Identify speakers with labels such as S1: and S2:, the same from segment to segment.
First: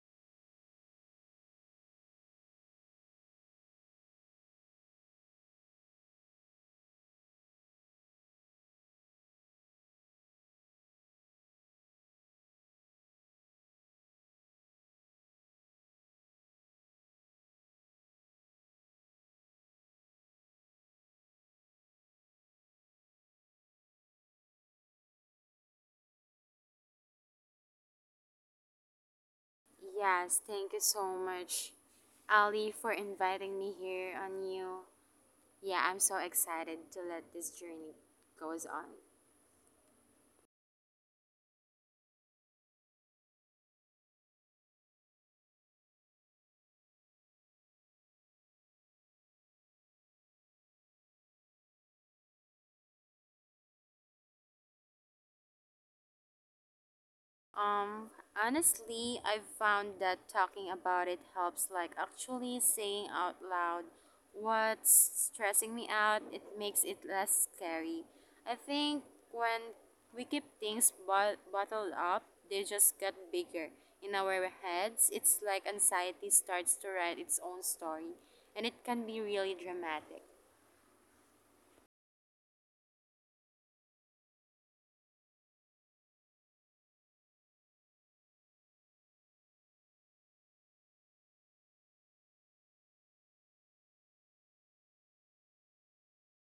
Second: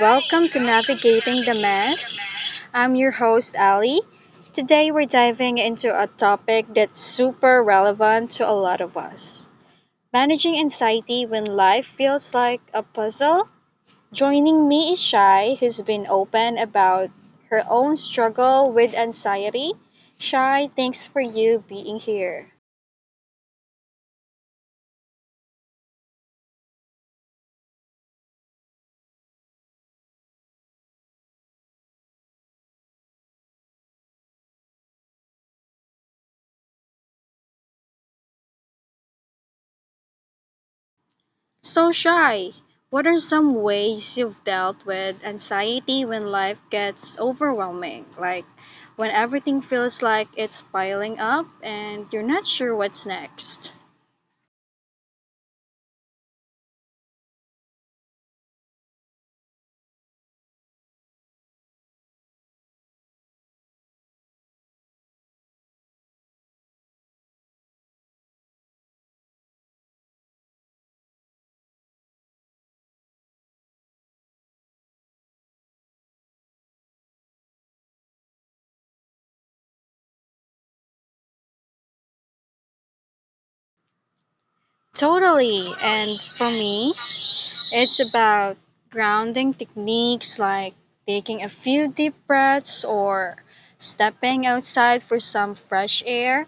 S1: welcome to Navigating the Mess. I'm your host, Ali. Today, we're diving into a topic that's super relevant to a lot of us managing anxiety when life feels like a puzzle. Joining me is Shai, who's been open about her own struggle with anxiety. Shai, thanks for you being here.
S2: Yes, thank you so much, Ali, for inviting me here on you. Yeah, I'm so excited to let this journey goes on.
S1: So, Shy, what are some ways you've dealt with anxiety when life gets overwhelming? Like when everything feels like it's piling up and you're not sure what's next?
S2: Um, Honestly, I've found that talking about it helps, like actually saying out loud what's stressing me out. It makes it less scary. I think when we keep things bottled up, they just get bigger in our heads. It's like anxiety starts to write its own story, and it can be really dramatic.
S1: Totally. And for me, it's about grounding techniques like taking a few deep breaths or stepping outside for some fresh air.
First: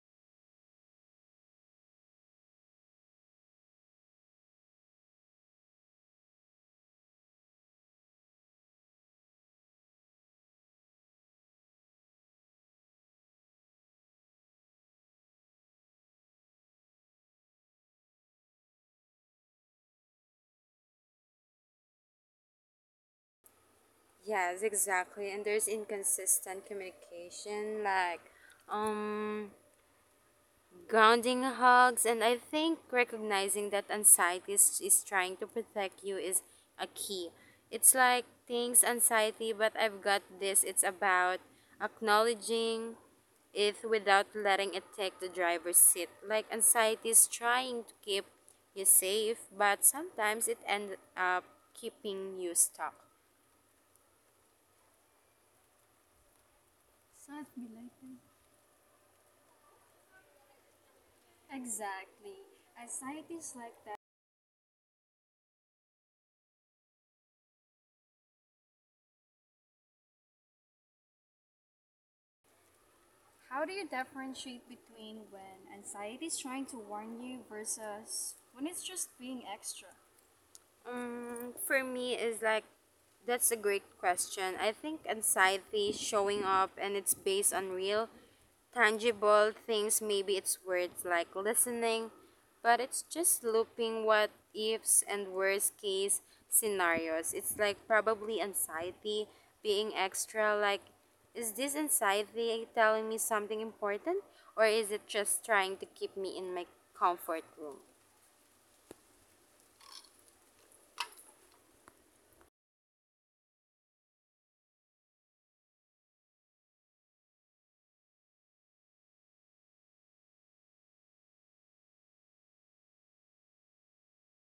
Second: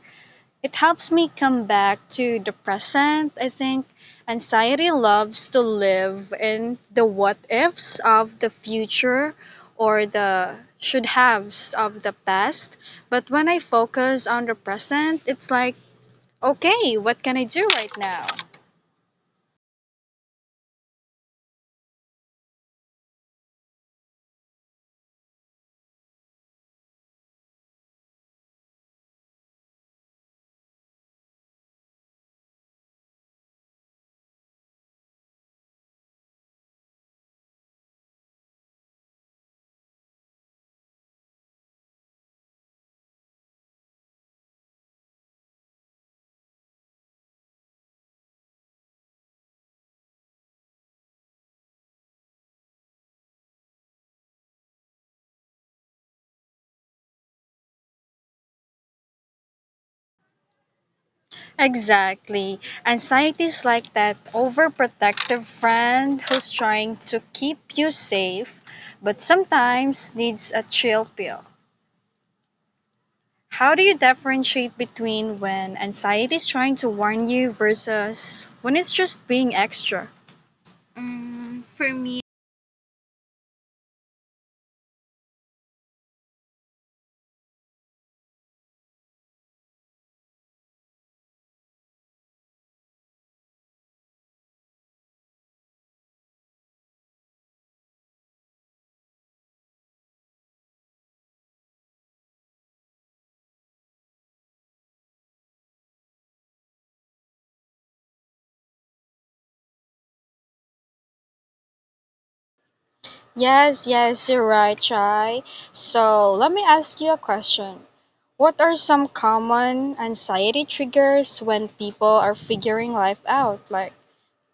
S1: It helps me come back to the present, I think. Anxiety loves to live in the what ifs of the future or the should haves of the past. But when I focus on the present, it's like, okay, what can I do right now?
S2: Yes, exactly. And there's inconsistent communication, like, um, grounding hugs. And I think recognizing that anxiety is trying to protect you is a key. It's like things anxiety but I've got this. It's about acknowledging it without letting it take the driver's seat. Like anxiety is trying to keep you safe, but sometimes it ends up keeping you stuck. Sad belated. Exactly.
S1: Exactly.
S2: Anxiety
S1: Anxiety
S2: is
S1: is
S2: like
S1: like
S2: that.
S1: that overprotective friend who's trying to keep you safe, but sometimes needs a chill pill.
S2: How
S1: How
S2: do
S1: do
S2: you
S1: you
S2: differentiate
S1: differentiate
S2: between
S1: between
S2: when
S1: when
S2: anxiety
S1: anxiety
S2: is
S1: is
S2: trying
S1: trying
S2: to
S1: to
S2: warn
S1: warn
S2: you
S1: you
S2: versus
S1: versus
S2: when
S1: when
S2: it's
S1: it's
S2: just
S1: just
S2: being
S1: being
S2: extra?
S1: extra?
S2: For me is like, that's a great question. I think anxiety is showing up and it's based on real tangible things. Maybe it's words like listening, but it's just looping what ifs and worst case scenarios. It's like probably anxiety being extra, like is this anxiety telling me something important or is it just trying to keep me in my comfort room?
S1: Yes, yes, you're right, Chai. So let me ask you a question. What are some common anxiety triggers when people are figuring life out, like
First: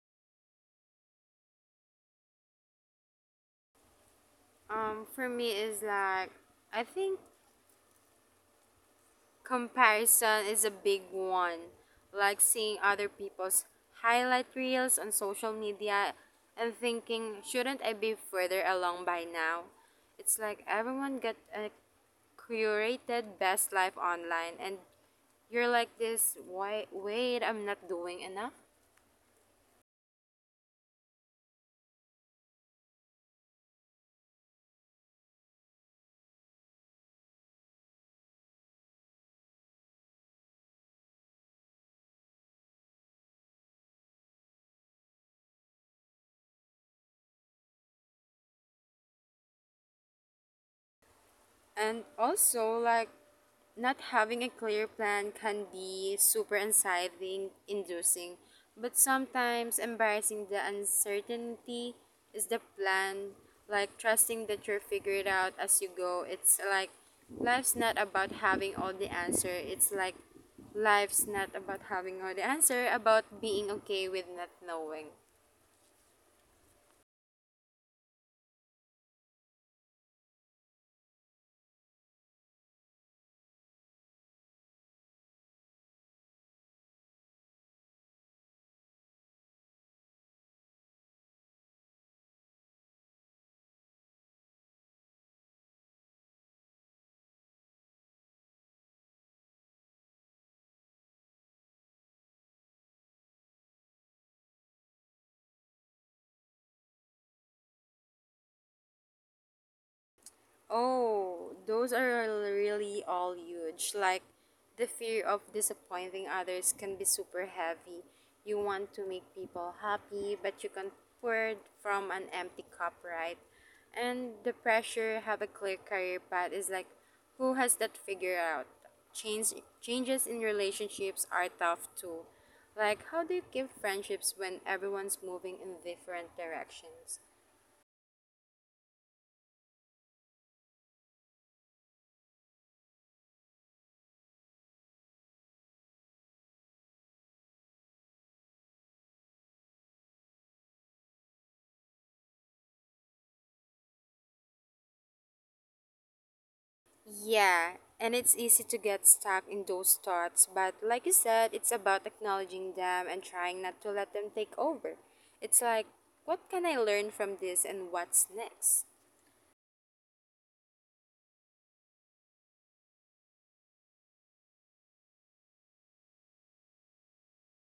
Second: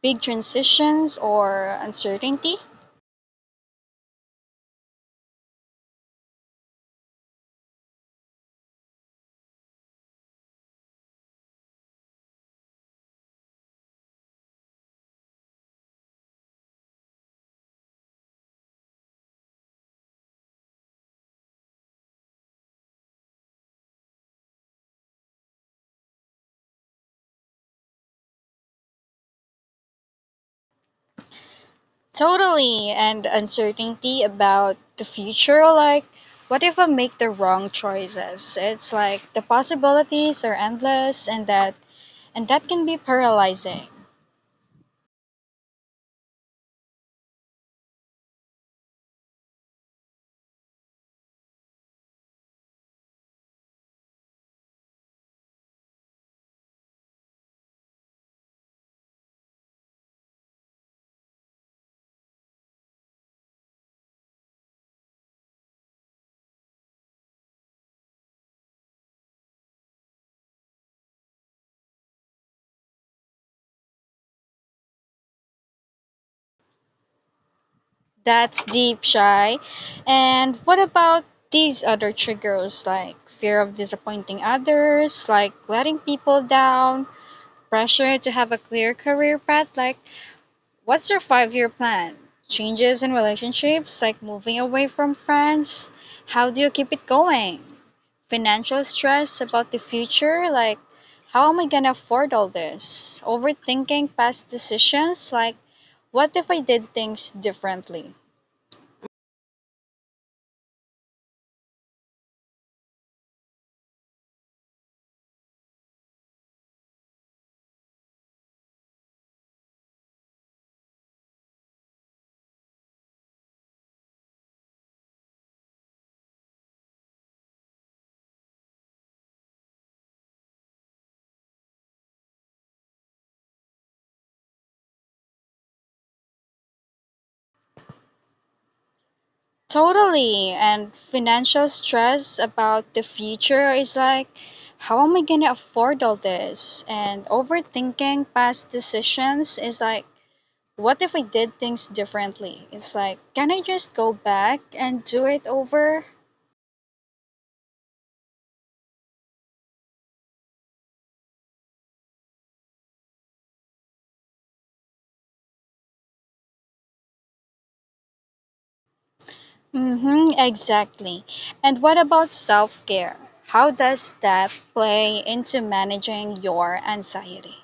S1: big transitions or uncertainty?
S2: Um, for me is like, I think comparison is a big one, like seeing other people's highlight reels on social media and thinking, shouldn't I be further along by now? It's like everyone got a curated best life online and you're like this, why wait, I'm not doing enough?
S1: Totally, and uncertainty about the future. Like, what if I make the wrong choices? It's like the possibilities are endless, and that can be paralyzing.
S2: And also, like, not having a clear plan can be super anxiety inducing, but sometimes embracing the uncertainty is the plan. Like, trusting that you'll figure it out as you go. It's like life's not about having all the answer. It's like life's not about having all the answer, about being okay with not knowing.
S1: That's deep, shy. And what about these other triggers, like fear of disappointing others, like letting people down, pressure to have a clear career path? Like, what's your 5-year plan? Changes in relationships, like moving away from friends? How do you keep it going? Financial stress about the future, like how am I gonna afford all this? Overthinking past decisions, like what if I did things differently?
S2: Oh, those are really all huge. Like the fear of disappointing others can be super heavy. You want to make people happy, but you can pour it from an empty cup, right? And the pressure have a clear career path is like, who has that figured out? Change Changes in relationships are tough too. Like how do you keep friendships when everyone's moving in different directions?
S1: Totally. And financial stress about the future is like, how am I gonna afford all this? And overthinking past decisions is like, what if we did things differently? It's like, can I just go back and do it over?
S2: Yeah, and it's easy to get stuck in those thoughts, but like you said, it's about acknowledging them and trying not to let them take over. It's like, what can I learn from this and what's next?
S1: Mm-hmm, exactly. And what about self care? How does that play into managing your anxiety?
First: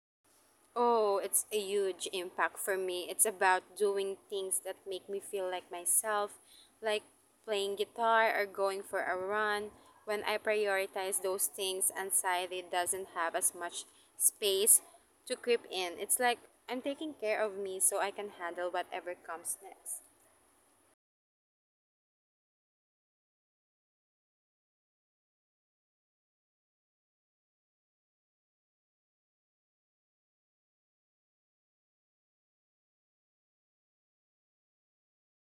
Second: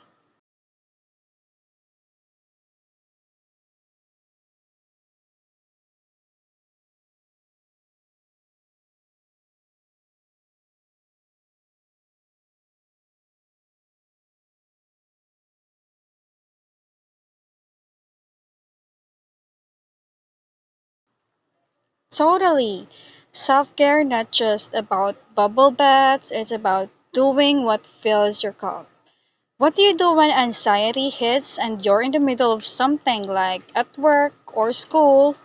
S2: Oh, it's a huge impact for me. It's about doing things that make me feel like myself, like playing guitar or going for a run. When I prioritize those things, anxiety doesn't have as much space to creep in. It's like I'm taking care of me so I can handle whatever comes next.
S1: Totally. Self care not just about bubble baths, it's about doing what fills your cup. What do you do when anxiety hits and you're in the middle of something like at work or school?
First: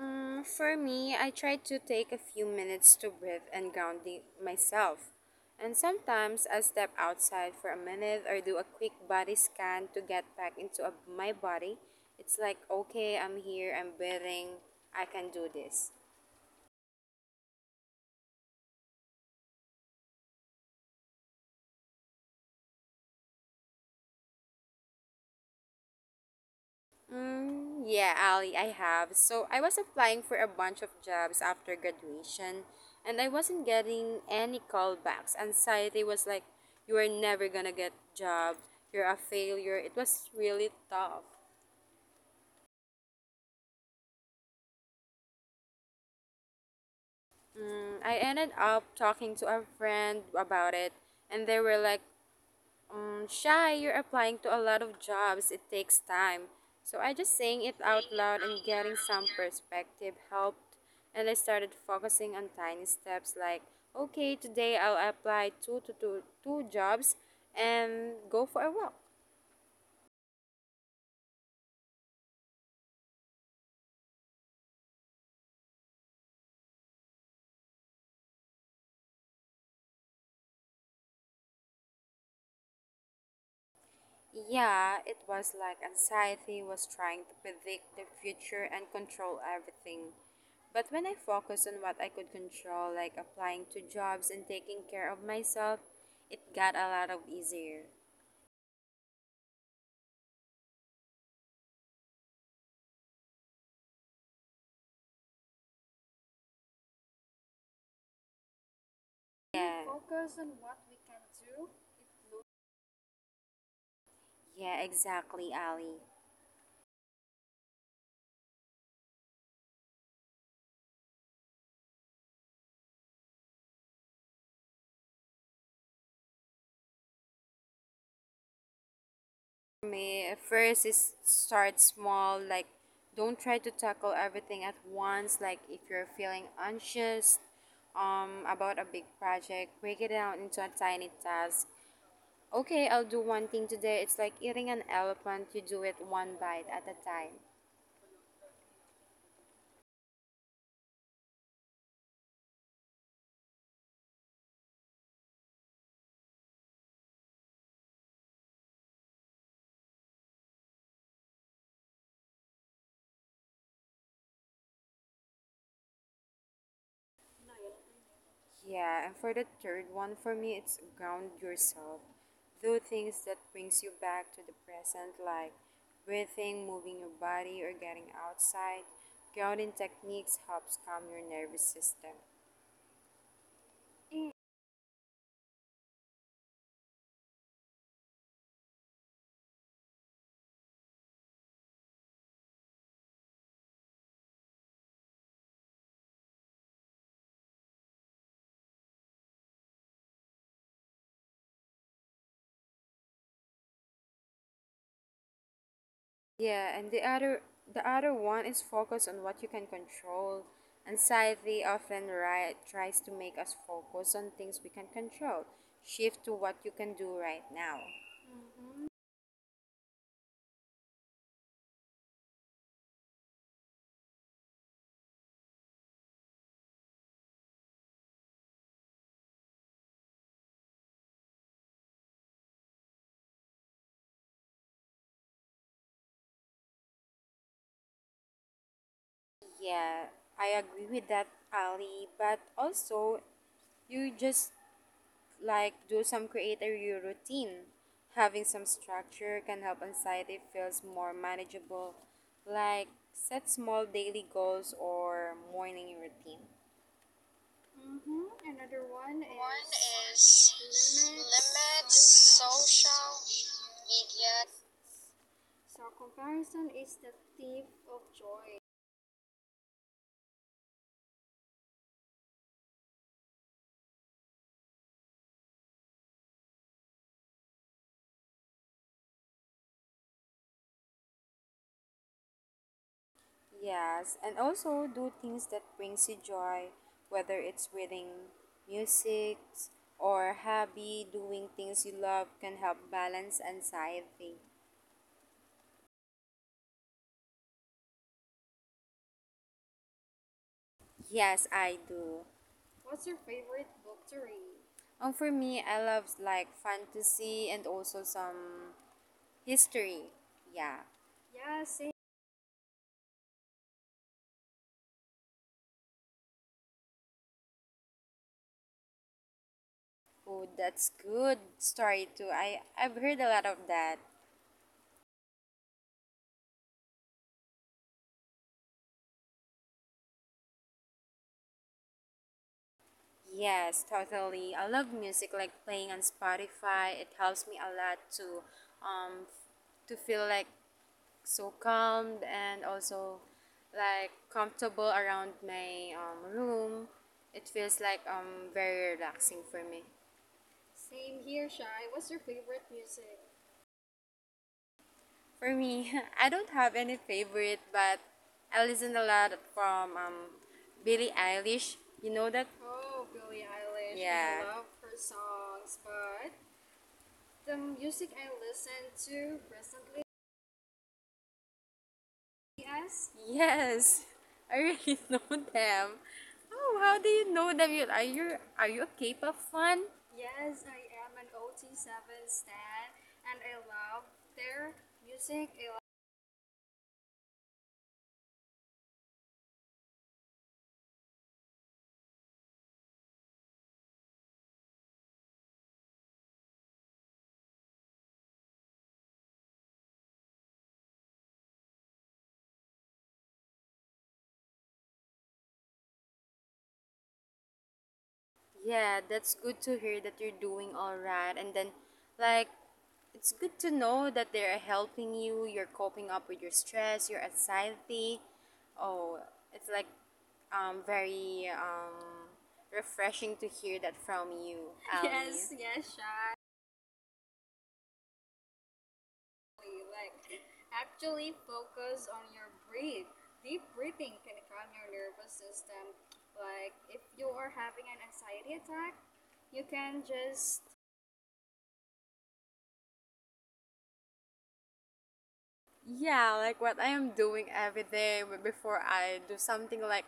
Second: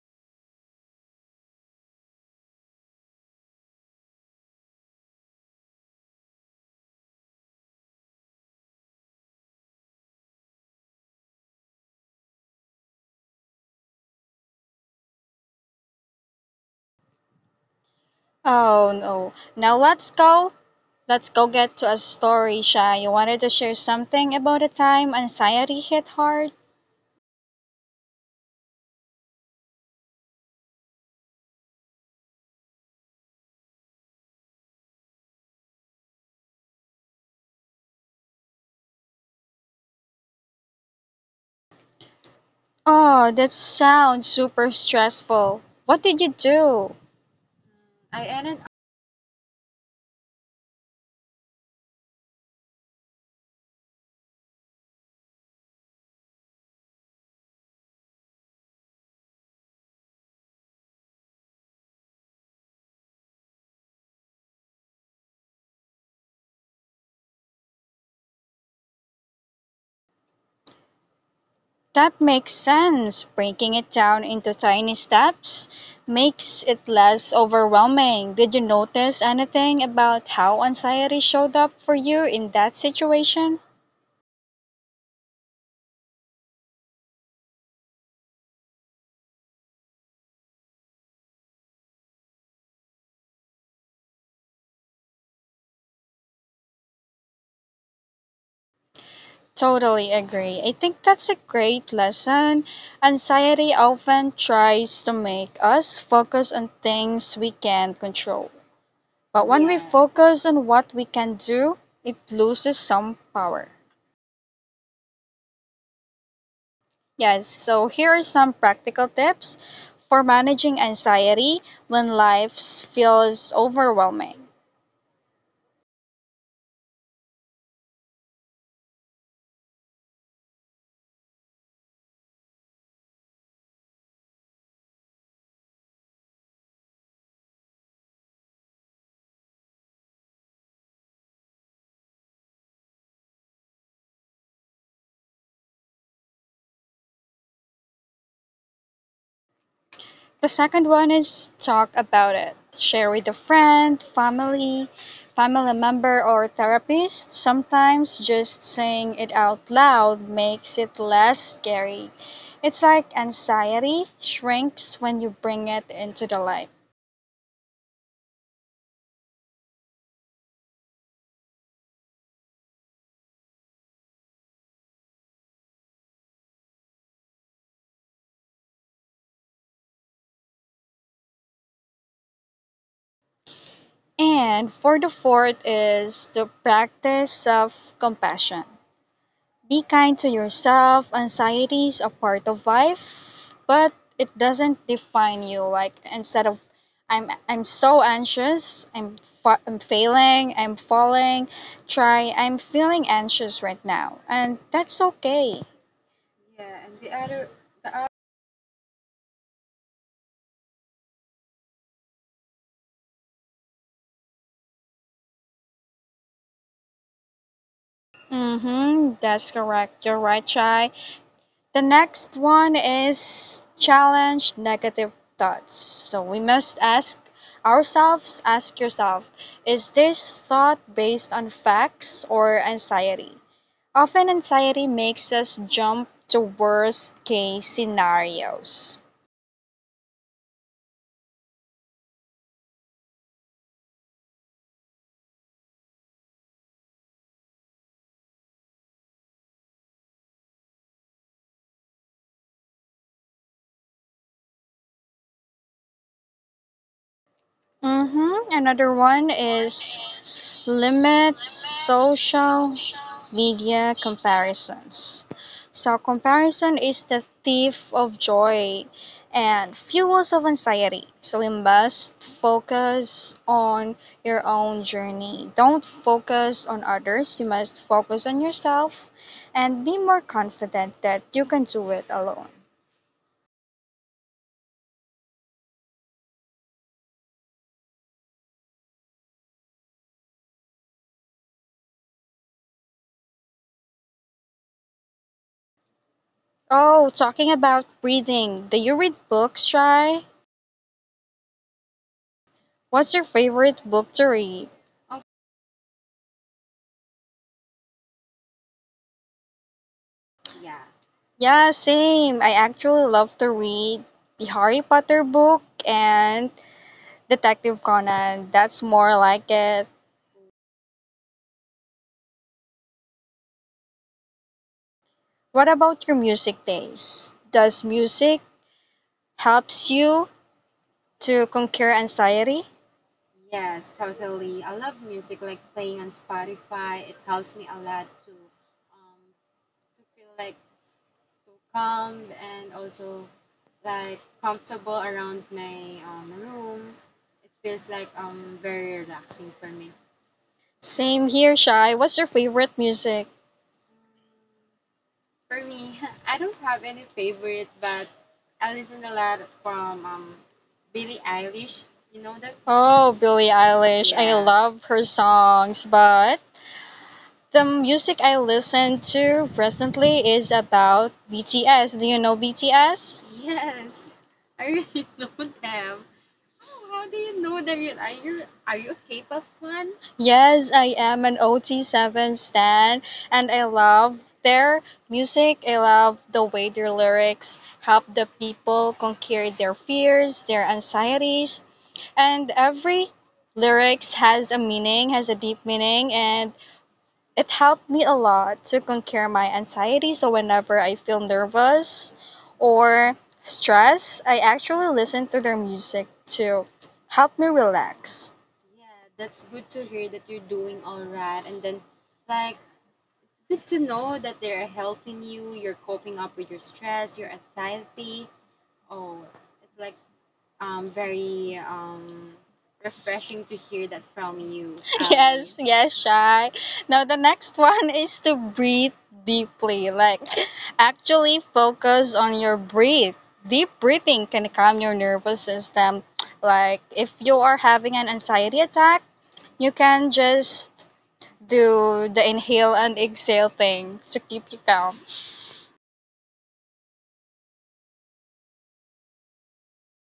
S2: Mm, for me, I try to take a few minutes to breathe and ground myself. And sometimes I step outside for a minute or do a quick body scan to get back into a, my body. It's like, okay, I'm here, I'm breathing, I can do this.
S1: Oh no. Now let's go. Let's go get to a story, Shy. You wanted to share something about a time anxiety hit hard?
S2: Mm, yeah, Ali, I have. So I was applying for a bunch of jobs after graduation and I wasn't getting any callbacks. Anxiety was like, you are never gonna get job. You're a failure. It was really tough.
S1: Oh, that sounds super stressful. What did you do?
S2: Mm, I
S1: I
S2: ended
S1: ended up.
S2: up talking to a friend about it and they were like, shy, you're applying to a lot of jobs. It takes time. So I just saying it out loud and getting some perspective helped. And I started focusing on tiny steps like, okay, today I'll apply two jobs and go for a walk.
S1: That makes sense. Breaking it down into tiny steps makes it less overwhelming. Did you notice anything about how anxiety showed up for you in that situation?
S2: Yeah, it was like anxiety was trying to predict the future and control everything. But when I focused on what I could control, like applying to jobs and taking care of myself, it got a lot of easier.
S1: Totally agree. I think that's a great lesson. Anxiety often tries to make us focus on things we can control. But
S2: We,
S1: when we, yeah,
S2: yeah, focus
S1: focus
S2: on
S1: on
S2: what
S1: what
S2: we
S1: we
S2: can
S1: can
S2: do,
S1: do,
S2: it
S1: it
S2: looks
S1: loses some power.
S2: yeah, exactly, Ali.
S1: Yes, so here are some practical tips for managing anxiety when life feels overwhelming.
S2: Me, first is start small. Like, don't try to tackle everything at once. Like, if you're feeling anxious about a big project, break it down into a tiny task. Okay, I'll do one thing today. It's like eating an elephant, you do it one bite at a time.
S1: The second one is talk about it. Share with a friend, family, family member, or therapist. Sometimes just saying it out loud makes it less scary. It's like anxiety shrinks when you bring it into the light.
S2: Yeah, and for the third one, for me, it's ground yourself. Do things that brings you back to the present, like breathing, moving your body, or getting outside. Grounding techniques helps calm your nervous system.
S1: And for the fourth is the practice of compassion. Be kind to yourself. Anxiety is a part of life, but it doesn't define you. Like instead of I'm so anxious. I'm failing. I'm falling. Try. I'm feeling anxious right now, and that's okay. Yeah,
S2: Yeah, and
S1: and the other,
S2: the
S1: the other
S2: other one is focus on what you can control. Anxiety often right, tries to make us focus on things we can control. Shift to what you can do right now.
S1: Mm-hmm. That's correct. You're right, Chai. The next one is challenge negative thoughts. So we must ask ourselves, ask yourself, is this thought based on facts or anxiety? Often anxiety makes us jump to worst case scenarios.
S2: Yeah, I agree with that, Ali. But also, you just like do some creator your routine. Having some structure can help anxiety feels more manageable. Like set small daily goals or morning routine. Hmm,
S1: Mm-hmm.
S2: another
S1: Another
S2: one
S1: one
S2: is
S1: is limit social media comparisons.
S2: so
S1: So,
S2: comparison
S1: comparison
S2: is
S1: is
S2: the
S1: the
S2: thief
S1: thief
S2: of
S1: of
S2: joy.
S1: joy and fuels of anxiety. So, we must focus on your own journey. Don't focus on others. You must focus on yourself and be more confident that you can do it alone.
S2: Yes, and also do things that brings you joy, whether it's reading music or hobby, doing things you love can help balance anxiety.
S1: Oh, talking about reading, do you read books, Shy?
S2: Yes, I do. What's your
S1: What's your
S2: favorite
S1: favorite
S2: book to
S1: book to
S2: read?
S1: read?
S2: For me, I love like fantasy and also some history. Yeah. Yeah,
S1: Yeah,
S2: same.
S1: same. I actually love to read the Harry Potter book and Detective Conan. That's more like it.
S2: Oh, that's good story too. I've heard a lot of that.
S1: What about your music taste? Does music helps you to conquer anxiety?
S2: Yes, totally. I love music like playing on Spotify. It helps me a lot to um f- to feel like so calm and also like comfortable around my room. It feels like very relaxing for me. Same
S1: Same
S2: here,
S1: here,
S2: Shai.
S1: Shai.
S2: What's your
S1: What's your
S2: favorite
S1: favorite
S2: music?
S1: music?
S2: For me, I don't have any favorite, but I listen a lot from Billie Eilish. You know that? Oh,
S1: Oh,
S2: Billie
S1: Billie
S2: Eilish. I
S1: Eilish. I
S2: yeah. I love
S1: love
S2: her
S1: her
S2: songs,
S1: songs,
S2: but
S1: but
S2: the
S1: the
S2: music
S1: music
S2: I
S1: I
S2: listen
S1: listen
S2: to
S1: to
S2: recently
S1: recently is about BTS. Do you know
S2: yes,
S1: BTS?
S2: yes, I really know them. Oh, how do you know them? You are you are you a K-pop fan? Yes,
S1: Yes,
S2: I
S1: I
S2: am
S1: am
S2: an
S1: an
S2: OT7
S1: OT7
S2: stan
S1: stan
S2: and
S1: and
S2: I
S1: I
S2: love
S1: love
S2: their
S1: their
S2: music.
S1: music.
S2: I
S1: I love the way their lyrics help the people conquer their fears, their anxieties, and every lyrics has a meaning, has a deep meaning and it helped me a lot to conquer my anxiety. So whenever I feel nervous or stressed, I actually listen to their music to help me relax.
S2: Yeah, that's good to hear that you're doing all right. And then, like, it's good to know that they're helping you, you're coping up with your stress, your anxiety. Oh, it's like very refreshing to hear that from you, Ali. Yes,
S1: Yes,
S2: yes,
S1: yes,
S2: Shai.
S1: shy. Now the next one is to breathe deeply.
S2: Like,
S1: Like
S2: actually
S1: actually
S2: focus
S1: focus
S2: on
S1: on
S2: your
S1: your
S2: breathe.
S1: breathe.
S2: Deep
S1: Deep
S2: breathing
S1: breathing
S2: can
S1: can
S2: calm
S1: calm
S2: your
S1: your
S2: nervous
S1: nervous
S2: system.
S1: system.
S2: Like,
S1: Like
S2: if
S1: if
S2: you
S1: you
S2: are
S1: are
S2: having
S1: having
S2: an
S1: an
S2: anxiety
S1: anxiety
S2: attack,
S1: attack,
S2: you
S1: you
S2: can
S1: can
S2: just
S1: just do the inhale and exhale thing to keep you calm.
S2: yeah like what I am doing every day before I do something like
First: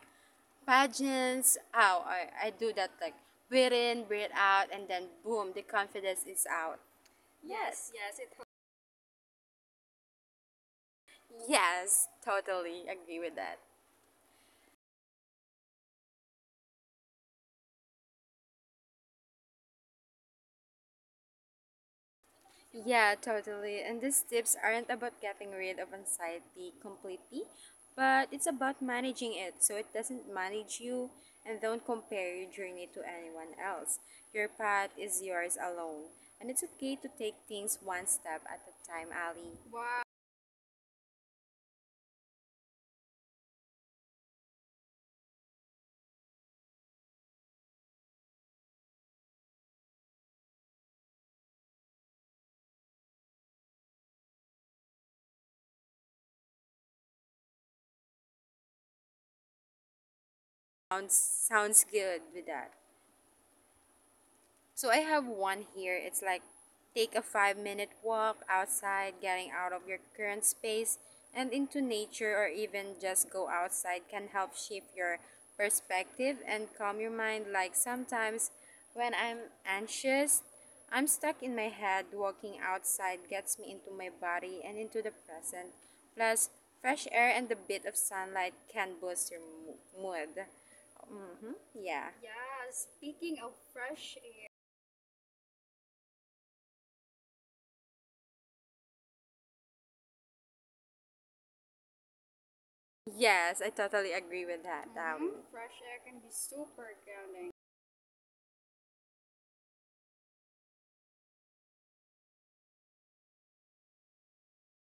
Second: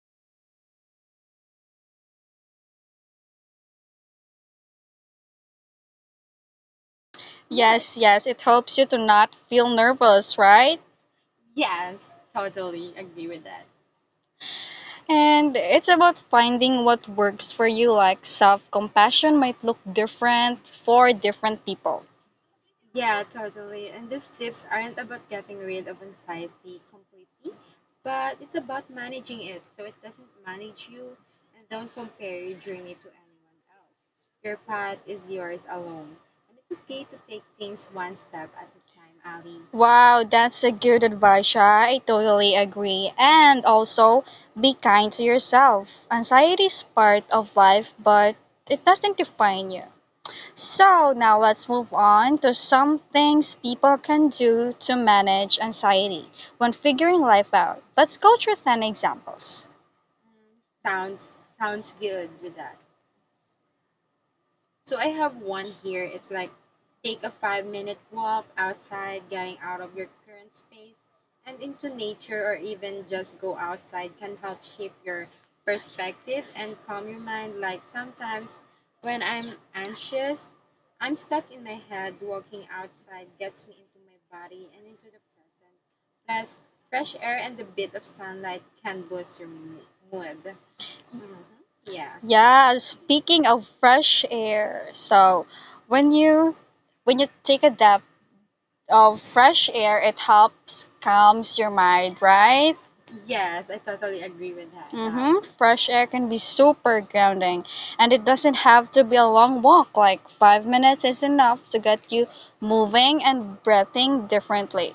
S2: pageants. How I do that like breathe in breathe out and then boom, the confidence is out. Yes,
S1: Yes,
S2: yes, yes,
S1: yes,
S2: it
S1: it helps you to not feel nervous, right?
S2: helps. Yes, totally agree with that.
S1: And it's about finding what works for you, like self compassion might look different for different people.
S2: Yeah, totally. And these tips aren't about getting rid of anxiety completely, but it's about managing it so it doesn't manage you and don't compare your journey to anyone else. Your path is yours alone. And it's okay to take things one step at a time, Ali. Wow.
S1: Wow, that's a good advice, Sha. I totally agree. And also, be kind to yourself. Anxiety is part of life, but it doesn't define you. So now let's move on to some things people can do to manage anxiety when figuring life out. Let's go through 10 examples.
S2: Sounds Sounds good with that. So I have one here. It's like take a 5 minute walk outside, getting out of your current space and into nature, or even just go outside can help shift your perspective and calm your mind. Like sometimes when I'm anxious, I'm stuck in my head. Walking outside gets me into my body and into the present. Plus, fresh air and the bit of sunlight can boost your mood. Mm-hmm. Yeah. Yeah,
S1: Yeah,
S2: speaking
S1: speaking
S2: of
S1: of
S2: fresh
S1: fresh
S2: air.
S1: air, so when you when you take a dip of fresh air, it helps calms your mind, right?
S2: Yes, I totally agree with that.
S1: Mm-hmm.
S2: Fresh
S1: Fresh
S2: air
S1: air
S2: can
S1: can
S2: be
S1: be
S2: super
S1: super
S2: grounding.
S1: grounding, and it doesn't have to be a long walk. Like 5 minutes is enough to get you moving and breathing differently.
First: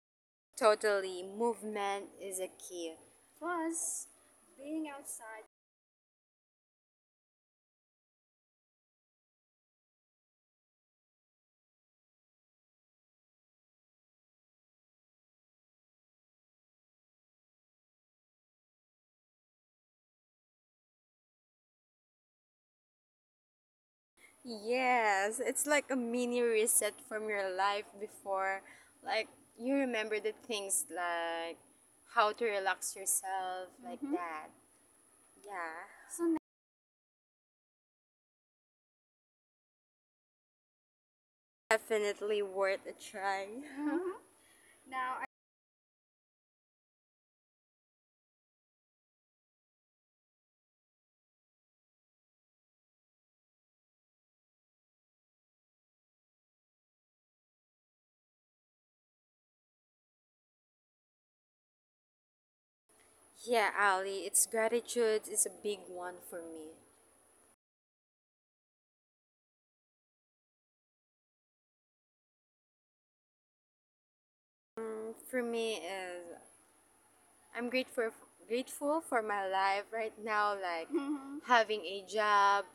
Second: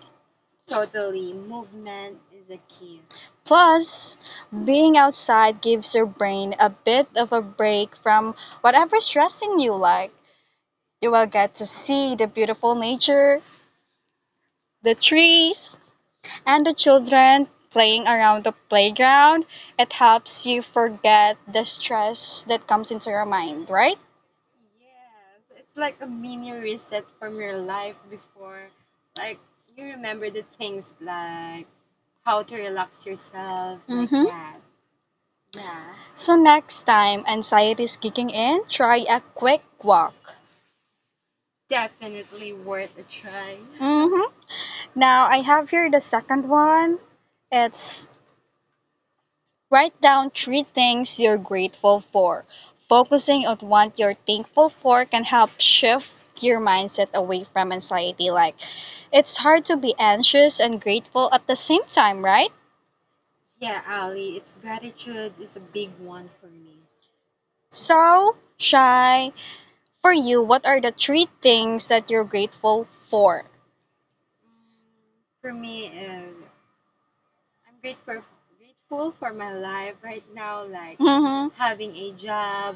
S2: Totally, movement is a key. Plus,
S1: Plus,
S2: being
S1: being
S2: outside
S1: outside gives your brain a bit of a break from whatever's stressing you. Like, you will get to see the beautiful nature, the trees, and the children playing around the playground. It helps you forget the stress that comes into your mind, right?
S2: yes, it's like a mini reset from your life before. Like, you remember the things like how to relax yourself,
S1: Like,
S2: like hmm
S1: mhm.
S2: that. Yeah, so
S1: So
S2: now,
S1: next time anxiety is kicking in, try a quick walk.
S2: definitely worth a try. hmm
S1: Hmm.
S2: now I
S1: Now I have here the second one. It's write down three things you're grateful for. Focusing on what you're thankful for can help shift your mindset away from anxiety. Like, it's hard to be anxious and grateful at the same time, right?
S2: yeah, Ali, it's gratitude is a big one for me.
S1: So, Shy, for you, what are the three things that you're grateful for?
S2: For me is I'm grateful for my life right now, like mhm,
S1: Mm-hmm.
S2: having a job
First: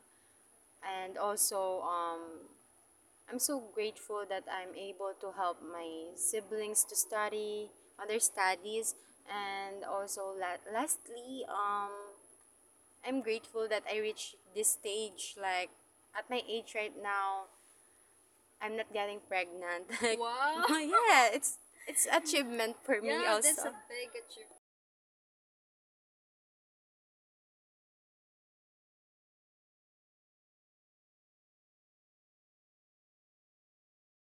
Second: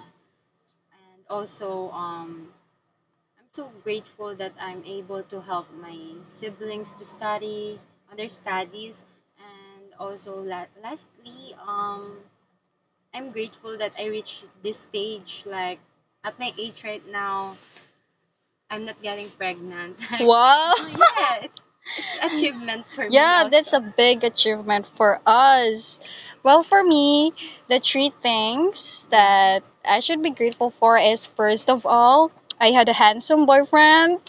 S2: and also I'm so grateful that I'm able to help my siblings to study other studies. And also lastly I'm grateful that I reached this stage like at my age right now I'm not getting pregnant. Like wow.
S1: Wow. So
S2: It's achievement for me yeah, also
S1: yeah,
S2: that's
S1: that's
S2: also a
S1: also a
S2: big
S1: big
S2: achievement.
S1: achievement for us. Well, for me, the three things that I should be grateful for is first of all, I had a handsome boyfriend,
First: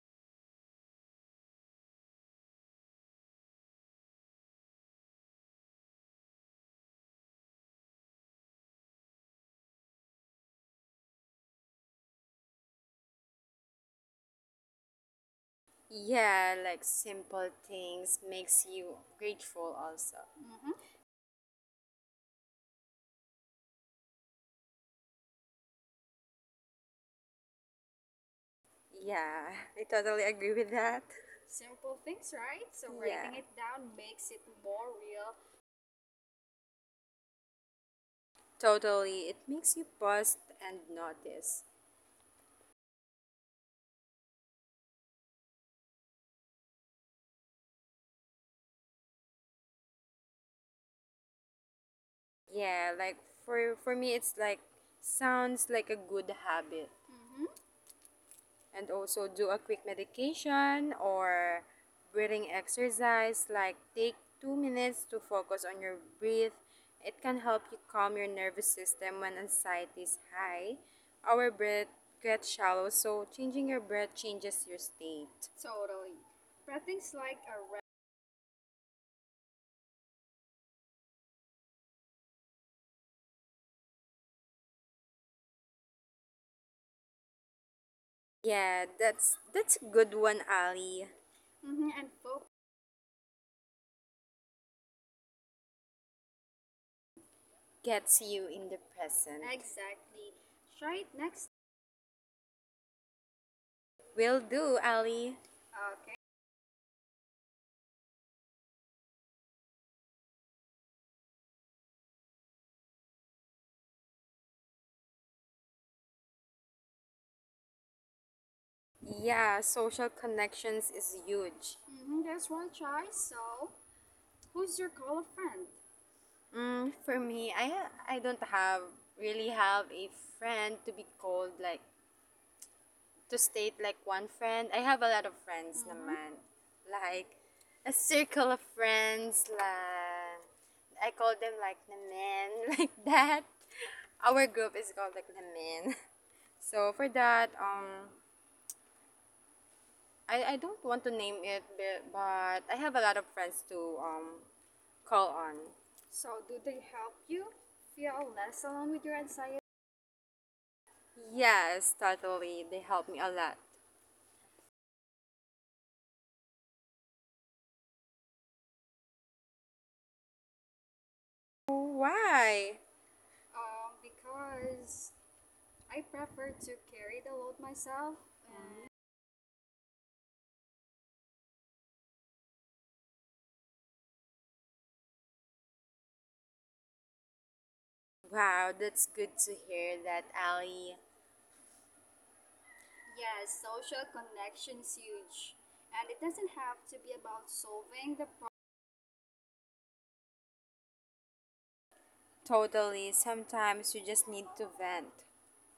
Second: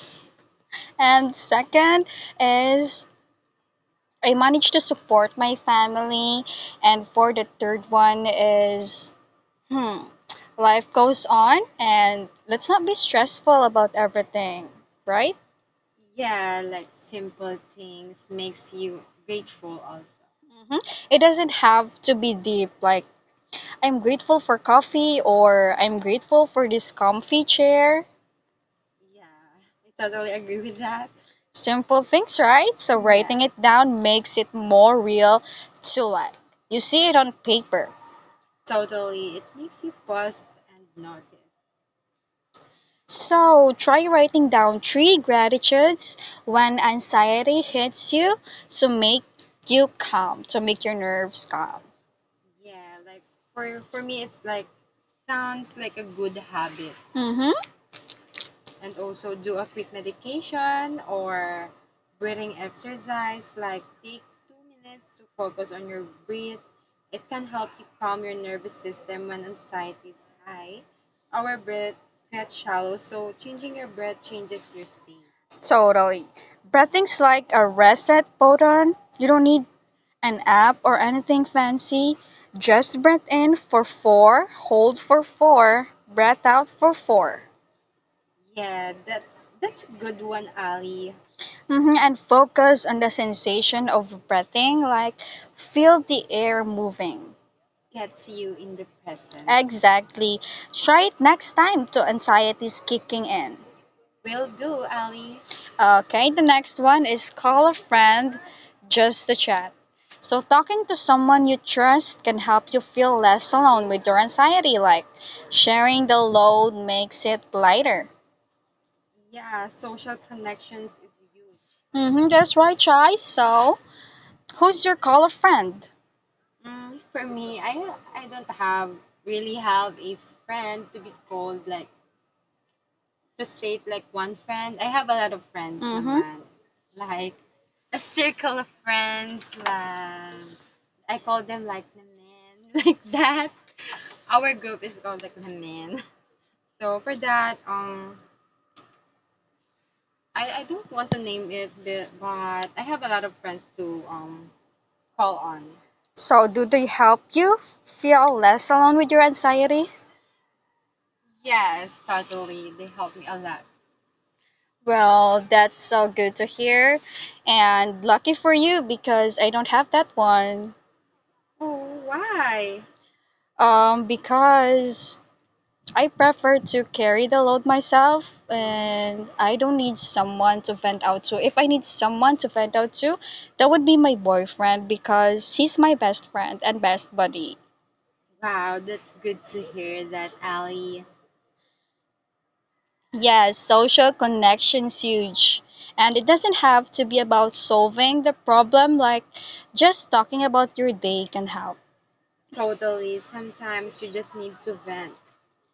S1: and second is I managed to support my family, and for the third one is hmm, life goes on, and let's not be stressful about everything, right?
S2: Yeah, like simple things makes you grateful also. Mm-hmm.
S1: Hmm. It doesn't have to be deep, like I'm grateful for coffee or I'm grateful for this comfy chair.
S2: Yeah, I totally agree with that. Simple
S1: Simple
S2: things,
S1: things,
S2: right? So
S1: right? So
S2: yeah, writing it
S1: writing it
S2: down
S1: down
S2: makes it
S1: makes it
S2: more
S1: more
S2: real.
S1: real to life. You see it on paper.
S2: Totally. It makes you pause and notice.
S1: So try writing down three gratitudes when anxiety hits you to make you calm, to make your nerves calm.
S2: Yeah, like for me it's like sounds like a good habit.
S1: Mm-hmm.
S2: And also do a quick medication or breathing exercise like take 2 minutes to focus on your breath. It can help you calm your nervous system when anxiety is high. Our breath gets shallow, so changing your breath changes your state. Totally.
S1: Totally.
S2: Breathing's
S1: Breathing's
S2: like a
S1: like a
S2: rest,
S1: reset button. You don't need an app or anything fancy. Just breath in for 4, hold for 4, breath out for 4.
S2: yeah, that's a good one, Ali.
S1: Mhm,
S2: And
S1: and
S2: focus.
S1: focus on the sensation of breathing, like feel the air moving.
S2: Gets you in the present. Exactly.
S1: Exactly.
S2: Try it
S1: Try it
S2: next.
S1: next time to anxiety is kicking in.
S2: Will do, Ali. Okay.
S1: Okay, the next one is call a friend just to chat. So, talking to someone you trust can help you feel less alone with your anxiety. Like sharing the load makes it lighter.
S2: Yeah, social connections is huge.
S1: Mm-hmm,
S2: There's
S1: that's
S2: one
S1: right,
S2: choice.
S1: Chai.
S2: So,
S1: So,
S2: who's
S1: who's
S2: your
S1: your
S2: color
S1: call a
S2: friend?
S1: friend?
S2: For me, I don't have really have a friend to be called, like to state like one friend. I have a lot of friends. Mm-hmm. Naman.
S1: Mm-hmm.
S2: Like a circle of friends, like I call them like the men like that. Our group is called like the men. So for that, I don't want to name it, but, I have a lot of friends to call on. So,
S1: So,
S2: do
S1: do they
S2: they help
S1: help
S2: you
S1: you
S2: feel
S1: feel
S2: less
S1: less
S2: alone
S1: alone
S2: with
S1: with
S2: your
S1: your
S2: anxiety?
S1: anxiety?
S2: Yes, totally. They help me a lot.
S1: Well, that's so good to hear. And lucky for you because I don't have that one.
S2: Why? Because
S1: Because
S2: I
S1: I
S2: prefer
S1: prefer
S2: to
S1: to
S2: carry
S1: carry
S2: the
S1: the
S2: load
S1: load
S2: myself.
S1: myself
S2: And
S1: and I don't need someone to vent out to. If I need someone to vent out to, that would be my boyfriend because he's my best friend and best buddy.
S2: wow, that's good to hear that, Ali. Yes,
S1: Yes,
S2: social
S1: social
S2: connection's
S1: connection's
S2: huge.
S1: huge.
S2: And it
S1: And it
S2: doesn't
S1: doesn't
S2: have
S1: have
S2: to
S1: to
S2: be
S1: be
S2: about
S1: about
S2: solving the
S1: solving the problem, like just talking about your day can help.
S2: totally. Sometimes you just need to vent.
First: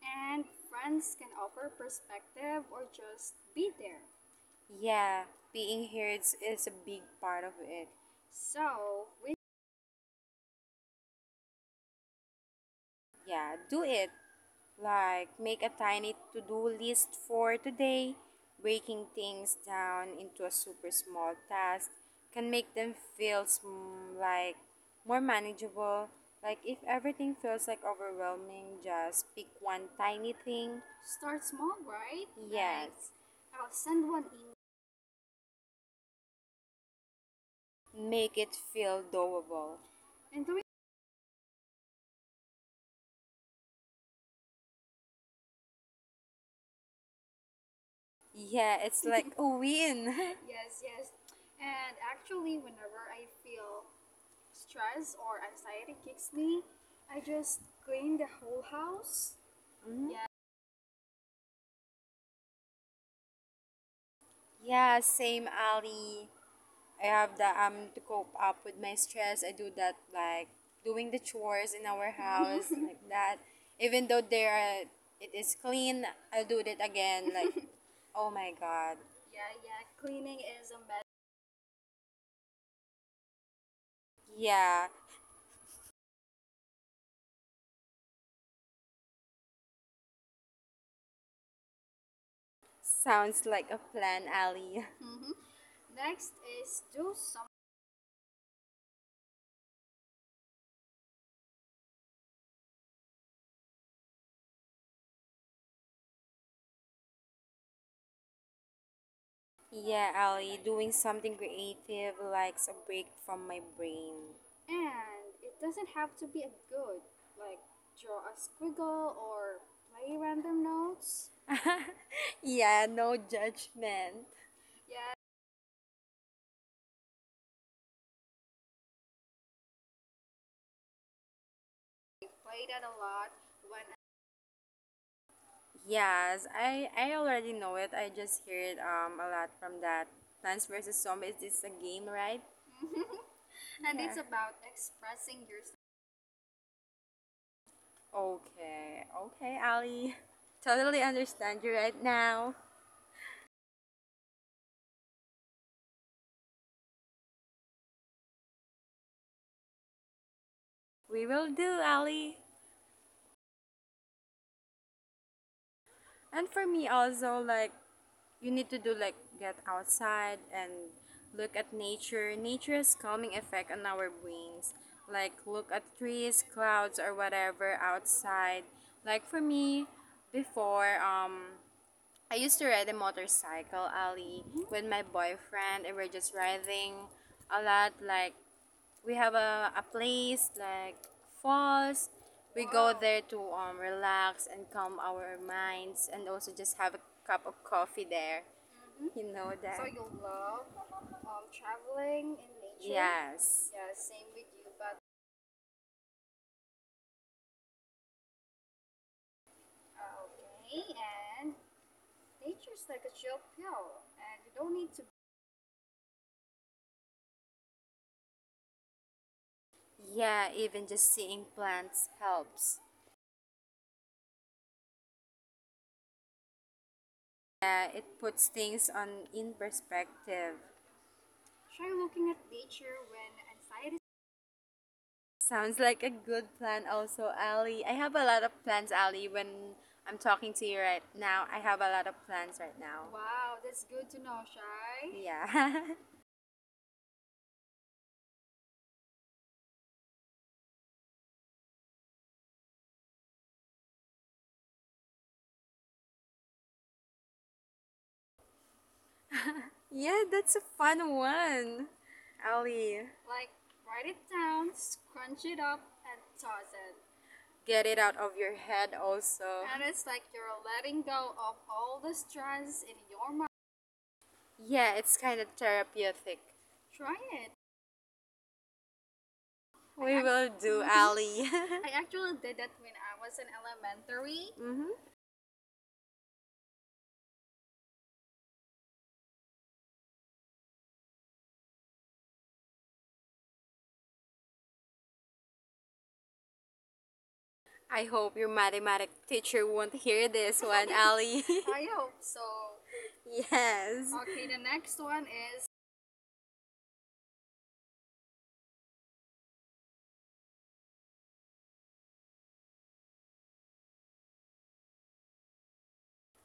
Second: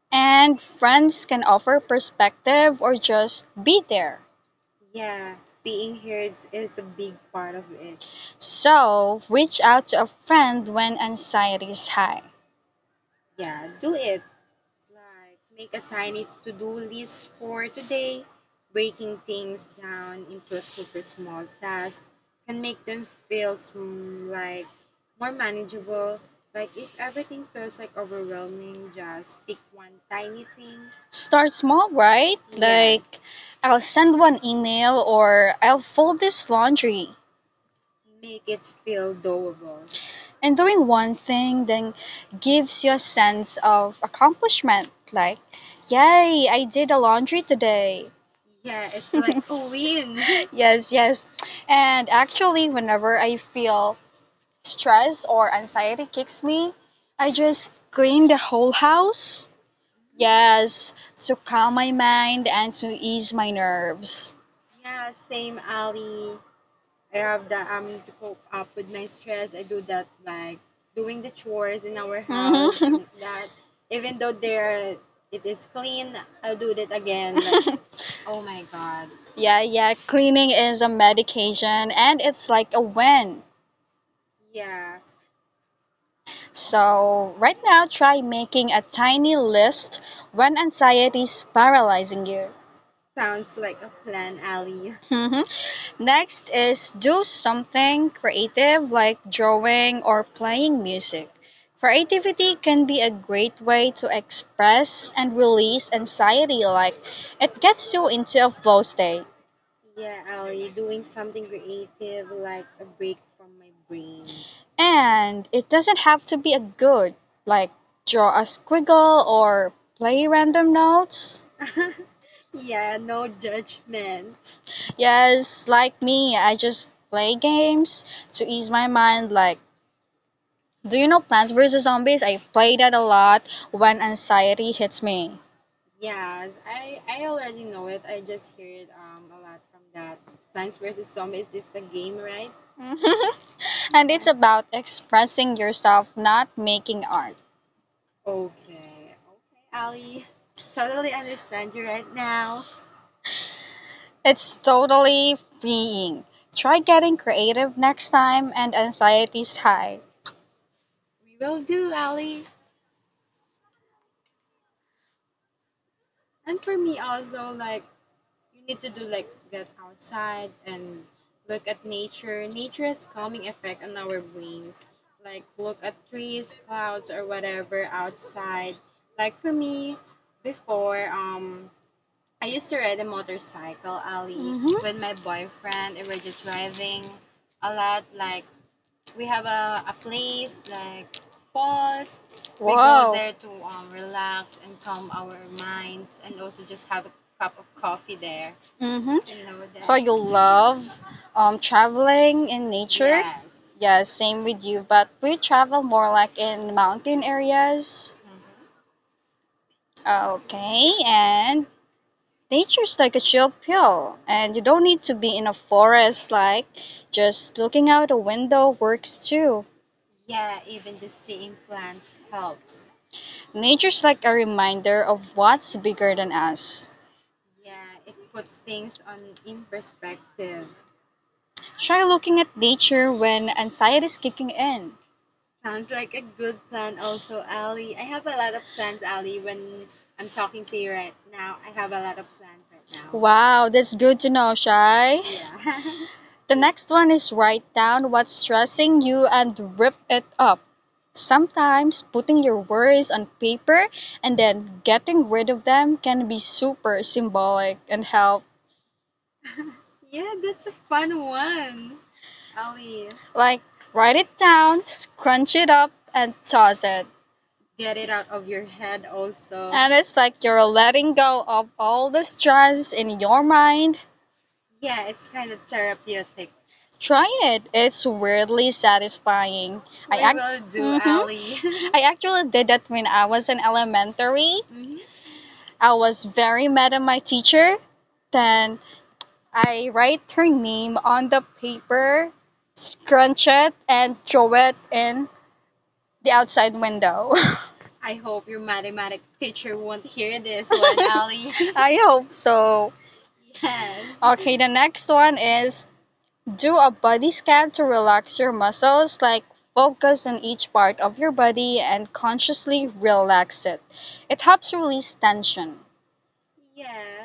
S2: And
S1: And
S2: friends
S1: friends
S2: can
S1: can
S2: offer
S1: offer
S2: perspective
S1: perspective
S2: or
S1: or
S2: just
S1: just
S2: be
S1: be
S2: there.
S1: there.
S2: Yeah, being here is a big part of it. So,
S1: So,
S2: we
S1: reach out to a friend when anxiety is high.
S2: yeah, do it. Like make a tiny to-do list for today. Breaking things down into a super small task can make them feel like more manageable. Like if everything feels like overwhelming, just pick one tiny thing. Start
S1: Start
S2: small,
S1: small,
S2: right?
S1: right?
S2: Like, yes,
S1: Like, yes.
S2: I'll
S1: I'll
S2: send
S1: send
S2: one
S1: one
S2: email.
S1: email or I'll fold this laundry.
S2: Make it feel doable. And
S1: And
S2: do.
S1: doing one thing then gives you a sense of accomplishment. Like, yay, I did the laundry today.
S2: Yeah, it's like a win. Yes,
S1: Yes,
S2: yes.
S1: yes.
S2: And
S1: And
S2: actually,
S1: actually,
S2: whenever
S1: whenever
S2: I
S1: I
S2: feel
S1: feel
S2: stress
S1: stress
S2: or
S1: or
S2: anxiety
S1: anxiety
S2: kicks
S1: kicks
S2: me,
S1: me,
S2: I
S1: I
S2: just
S1: just
S2: clean the
S1: clean the
S2: whole
S1: whole
S2: house.
S1: house.
S2: Yeah.
S1: Yes, to calm my mind and to ease my nerves.
S2: Yeah, same, Ali. I have that to cope up with my stress. I do that like doing the chores in our house like
S1: Hmm.
S2: that. Even though there are, it is clean, I'll do it again. Like, oh my god. Yeah,
S1: Yeah,
S2: yeah.
S1: yeah,
S2: Cleaning
S1: cleaning
S2: is a
S1: is a
S2: mess.
S1: medication and it's like a win.
S2: Yeah,
S1: So, right now, try making a tiny list when anxiety is paralyzing you.
S2: sounds like a plan, Ali. Next
S1: Next
S2: is
S1: is
S2: do
S1: do
S2: something.
S1: something creative like drawing or playing music. Creativity can be a great way to express and release anxiety, like it gets you into a flow state.
S2: Yeah, Ali, doing something creative likes a break from my brain. And
S1: And
S2: it
S1: it
S2: doesn't
S1: doesn't
S2: have
S1: have
S2: to
S1: to
S2: be
S1: be a
S2: a good,
S1: good,
S2: like
S1: like
S2: draw a
S1: draw a
S2: squiggle
S1: squiggle
S2: or
S1: or
S2: play
S1: play
S2: random
S1: random
S2: notes.
S1: notes.
S2: Yeah, no judgment. Yeah,
S1: Yes, like me, I just play games to ease my mind, like do you know Plants vs.
S2: I
S1: Zombies? I
S2: play
S1: play
S2: that a
S1: that a
S2: lot
S1: lot
S2: when
S1: when anxiety hits me.
S2: yes, I already know it. I just hear it a lot from that Plants vs Zombies. Is this a game, right? And yeah,
S1: And
S2: it's yeah,
S1: it's
S2: about
S1: about
S2: expressing
S1: expressing
S2: yourself.
S1: yourself, not making art.
S2: Okay, okay, Ali. Totally understand you right now.
S1: It's totally freeing. Try getting creative next time and anxiety's high.
S2: We will do, Ali. And for me also, like you need to do like get outside and look at nature. Nature has calming effect on our brains. Like look at trees, clouds, or whatever outside. Like for me, before I used to ride a motorcycle, Ali, with my
S1: Hmm.
S2: boyfriend, and we're just riding a lot. Like we have a place like falls. We go there
S1: Wow.
S2: to relax and calm our minds, and also just have a cup of coffee there.
S1: hmm
S2: You know
S1: you
S2: that? So that.
S1: So
S2: You
S1: you
S2: love,
S1: love
S2: traveling
S1: traveling
S2: in
S1: in
S2: nature?
S1: nature?
S2: Yes. Yeah,
S1: Yes,
S2: same
S1: same
S2: with
S1: with
S2: you,
S1: you,
S2: but
S1: but we travel more like in mountain areas.
S2: uh, okay,
S1: Okay,
S2: and
S1: and
S2: nature's
S1: nature's
S2: like a
S1: like a
S2: chill
S1: chill
S2: pill,
S1: pill,
S2: and you
S1: and you
S2: don't
S1: don't
S2: need to
S1: need to be in a forest, like just looking out a window works too.
S2: yeah, even just seeing plants helps.
S1: Nature's like a reminder of what's bigger than us.
S2: Yeah, it puts things on in perspective. Try
S1: Try
S2: looking at
S1: looking at
S2: nature
S1: nature
S2: when
S1: when
S2: anxiety.
S1: anxiety is kicking in.
S2: Sounds like a good plan also, Ali. I have a lot of plans, Ali, when I'm talking to you right now. I have a lot of plans right now. Wow,
S1: Wow,
S2: that's
S1: that's
S2: good
S1: good
S2: to
S1: to
S2: know,
S1: know,
S2: Shai.
S1: Shai.
S2: Yeah.
S1: The next one is write down what's stressing you and rip it up. Sometimes putting your worries on paper and then getting rid of them can be super symbolic and help.
S2: Yeah, that's a fun one, Ali. Like, write it
S1: Like,
S2: down,
S1: write it
S2: scrunch it
S1: down,
S2: up, and
S1: scrunch it
S2: toss
S1: up,
S2: it.
S1: and toss it.
S2: Get it out of your head also. And it's like
S1: And
S2: you're
S1: it's
S2: letting
S1: like you're
S2: go of
S1: letting go
S2: all the
S1: of all the
S2: strands in your
S1: stress
S2: mind.
S1: in your mind.
S2: Yeah, it's kind of therapeutic. Try it.
S1: Try it. It's weirdly satisfying.
S2: We
S1: I
S2: will do,
S1: ac-
S2: Ali. I
S1: Mhm. I
S2: actually
S1: actually
S2: did that
S1: did
S2: when
S1: that when
S2: I
S1: I
S2: was in
S1: was in
S2: elementary.
S1: elementary.
S2: Mm-hmm.
S1: I was very mad at my teacher. Then I write her name on the paper, scrunch it, and throw it in the outside window.
S2: I hope your mathematic teacher won't hear this one,
S1: I
S2: Ali.
S1: hope
S2: I
S1: so.
S2: hope so.
S1: Okay, the
S2: Yes.
S1: next
S2: Okay,
S1: one
S2: the next
S1: is
S2: one is
S1: do a body scan to relax your muscles, like focus on each part of your body and consciously relax it. It helps release tension.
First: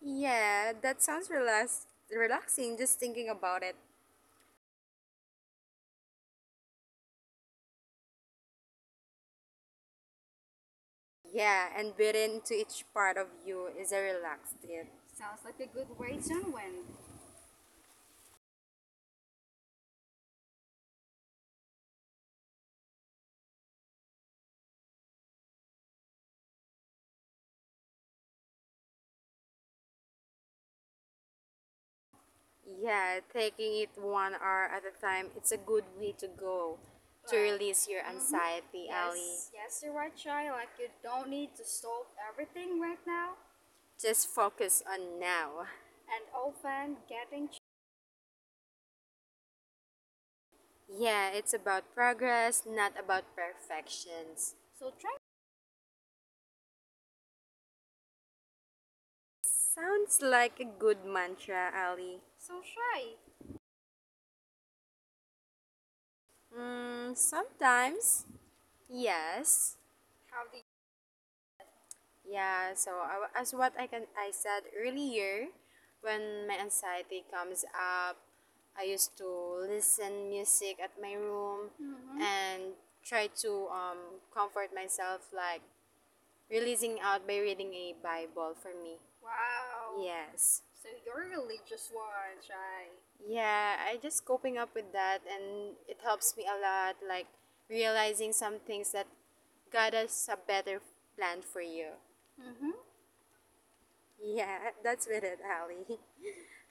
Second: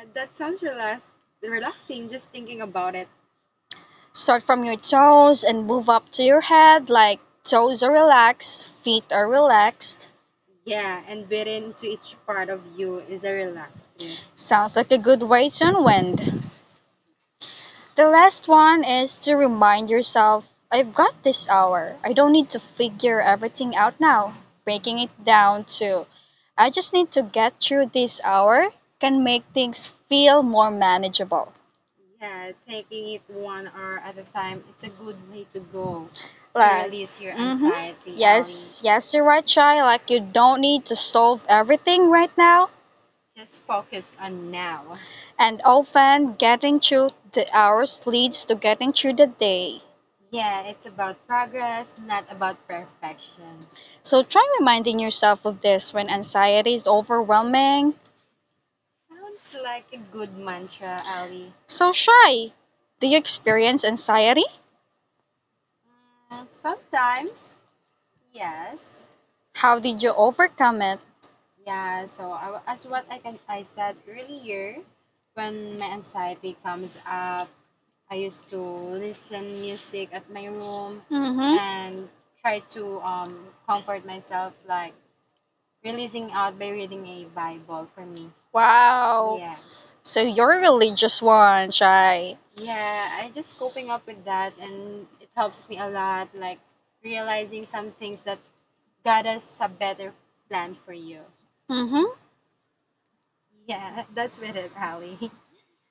S2: yeah, that sounds relaxing just thinking about it.
S1: Start from your toes and move up to your head, like toes are relaxed, feet are relaxed.
S2: Yeah, and built into each part of you is a relaxed it.
S1: Sounds like a
S2: Sounds
S1: good
S2: like a
S1: way
S2: good
S1: to
S2: way,
S1: unwind.
S2: Junwen.
S1: The last one is to remind yourself I've got this hour. I don't need to figure everything out now. Breaking it down to I just need to get through this hour can make things feel more manageable.
S2: Yeah, taking it 1 hour at a time, it's a good way to go to right,
S1: Like,
S2: release your mm-hmm
S1: mhm,
S2: anxiety, Ali.
S1: yes,
S2: Yes,
S1: Ali,
S2: yes,
S1: yes, you're
S2: you're
S1: right,
S2: right,
S1: Chai.
S2: Shy. Like,
S1: Like,
S2: you
S1: you
S2: don't
S1: don't
S2: need
S1: need
S2: to
S1: to
S2: solve
S1: solve
S2: everything
S1: everything
S2: right
S1: right
S2: now.
S1: now.
S2: Just focus on now. And
S1: And
S2: often
S1: often, getting through the hours leads to getting through the day.
S2: yeah, it's about progress, not about perfections. So
S1: So,
S2: try.
S1: try reminding yourself of this when anxiety is overwhelming.
S2: Sounds like a good mantra, Ali. So
S1: So,
S2: shy.
S1: Chai, do you experience anxiety?
S2: Mm, sometimes, yes. How
S1: How
S2: did
S1: did you overcome it?
S2: yeah, so I as what I can I said earlier, when my anxiety comes up, I used to listen music at my room. Mhm. And
S1: Mm-hmm.
S2: try to, comfort myself like releasing out by reading a Bible for me. Wow.
S1: Wow.
S2: Yes. So
S1: So
S2: you're
S1: you're
S2: a
S1: a
S2: religious
S1: religious
S2: one,
S1: one,
S2: Shai.
S1: right?
S2: Yeah, I just coping up with that and it helps me a lot like realizing some things that God has a better plan for you.
S1: Mm-hmm.
S2: Yeah, that's with it, Ali.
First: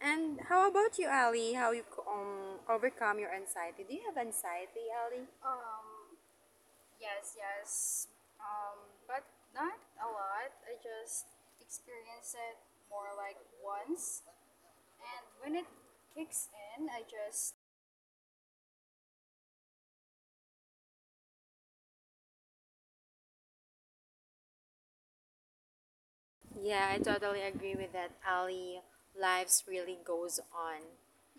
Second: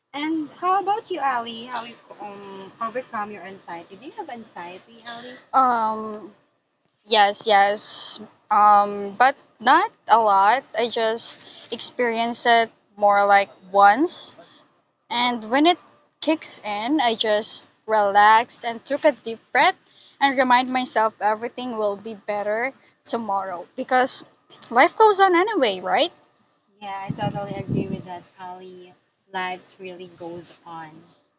S2: And how about you, Ali? How you overcome your anxiety? Do you have anxiety, Ali?
S1: Um,
S2: Yes,
S1: yes,
S2: yes.
S1: yes.
S2: Um, but
S1: But
S2: not
S1: not
S2: a
S1: a
S2: lot.
S1: lot.
S2: I
S1: I
S2: just
S1: just
S2: experience
S1: experience
S2: it
S1: it
S2: more
S1: more
S2: like
S1: like
S2: once.
S1: once.
S2: And
S1: And
S2: when
S1: when
S2: it
S1: it
S2: kicks
S1: kicks
S2: in,
S1: in,
S2: I
S1: I
S2: just
S1: just relax and took a deep breath and remind myself everything will be better tomorrow because life goes on anyway, right?
S2: yeah, I totally agree with that, Ali. Lives really goes on.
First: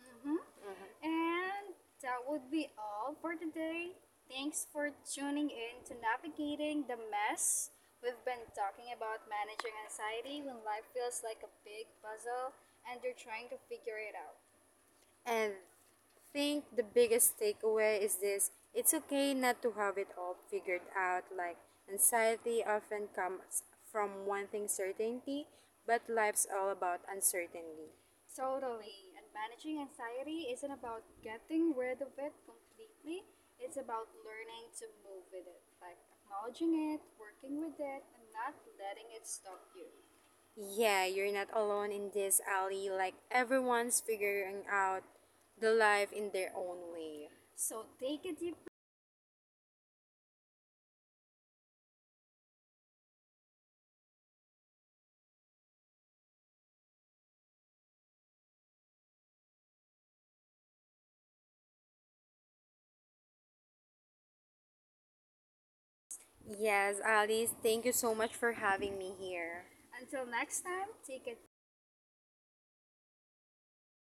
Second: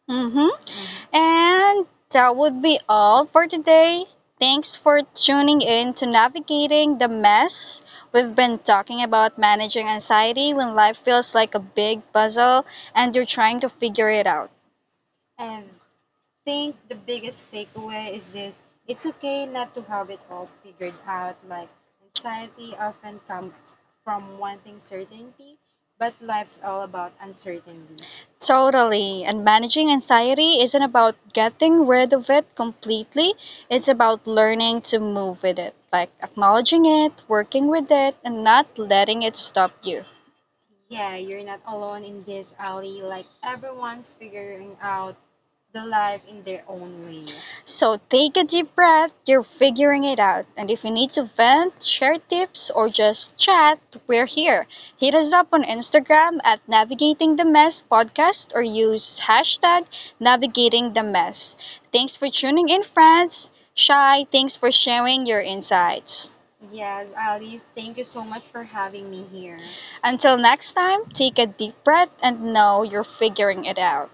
S2: Mm-hmm.
S1: Mm-hmm.
S2: And
S1: And
S2: that
S1: that
S2: would
S1: would
S2: be
S1: be
S2: all
S1: all
S2: for
S1: for
S2: today.
S1: today.
S2: Thanks
S1: Thanks
S2: for
S1: for
S2: tuning
S1: tuning
S2: in
S1: in
S2: to
S1: to
S2: Navigating
S1: Navigating
S2: the
S1: the
S2: Mess.
S1: Mess.
S2: We've
S1: We've
S2: been
S1: been
S2: talking
S1: talking
S2: about
S1: about
S2: managing
S1: managing
S2: anxiety
S1: anxiety
S2: when
S1: when
S2: life
S1: life
S2: feels
S1: feels
S2: like
S1: like
S2: a
S1: a
S2: big
S1: big
S2: puzzle
S1: puzzle
S2: and
S1: and
S2: you're
S1: you're
S2: trying
S1: trying
S2: to
S1: to
S2: figure
S1: figure
S2: it
S1: it
S2: out.
S1: out.
S2: And think the biggest takeaway is this, it's okay not to have it all figured out, like anxiety often comes from one thing, certainty, but life's all about uncertainty. Totally.
S1: Totally.
S2: And
S1: And
S2: managing
S1: managing
S2: anxiety
S1: anxiety
S2: isn't
S1: isn't
S2: about
S1: about
S2: getting
S1: getting
S2: rid
S1: rid
S2: of
S1: of
S2: it
S1: it
S2: completely,
S1: completely,
S2: it's
S1: it's
S2: about
S1: about
S2: learning
S1: learning
S2: to
S1: to
S2: move
S1: move
S2: with
S1: with
S2: it,
S1: it,
S2: like
S1: like
S2: acknowledging
S1: acknowledging
S2: it,
S1: it, working
S2: working with
S1: with
S2: it,
S1: it,
S2: and
S1: and
S2: not
S1: not
S2: letting
S1: letting
S2: it
S1: it
S2: stop
S1: stop
S2: you.
S1: you.
S2: Yeah, you're not alone in this, Ali. Like, everyone's figuring out the life in their own way. So
S1: So
S2: take
S1: take
S2: a
S1: a
S2: deep
S1: deep breath, you're figuring it out. And if you need to vent, share tips, or just chat, we're here. Hit us up on Instagram at Navigating the Mess Podcast or use hashtag Navigating the Mess. Thanks for tuning in, friends. Shai, thanks for sharing your insights.
S2: breath. Yes, Alice, thank you so much for having me here. Until
S1: Until
S2: next
S1: next
S2: time,
S1: time,
S2: take
S1: take a
S2: a
S1: deep breath and know you're figuring it out.